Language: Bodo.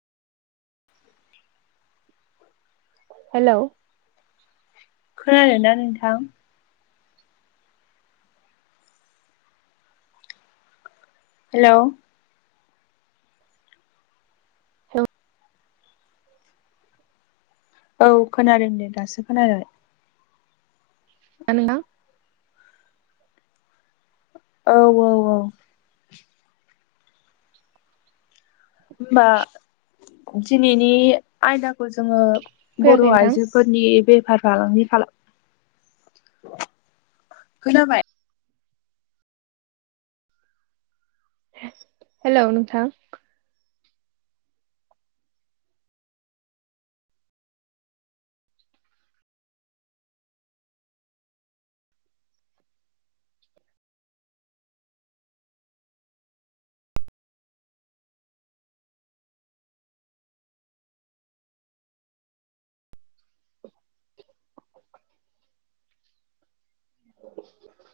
हेलौ खोनादोंना नोंथां? हेलौ औ औ खोनादों दे दासो खोनादों। [unintelligible] औ औ औ होमबा दिनैनि आयदाखौ जोङो बर' फैयाखै नोंथां आइजोफोरनि बेफ [unintelligible] खोनाबाय हेलौ नोंथां।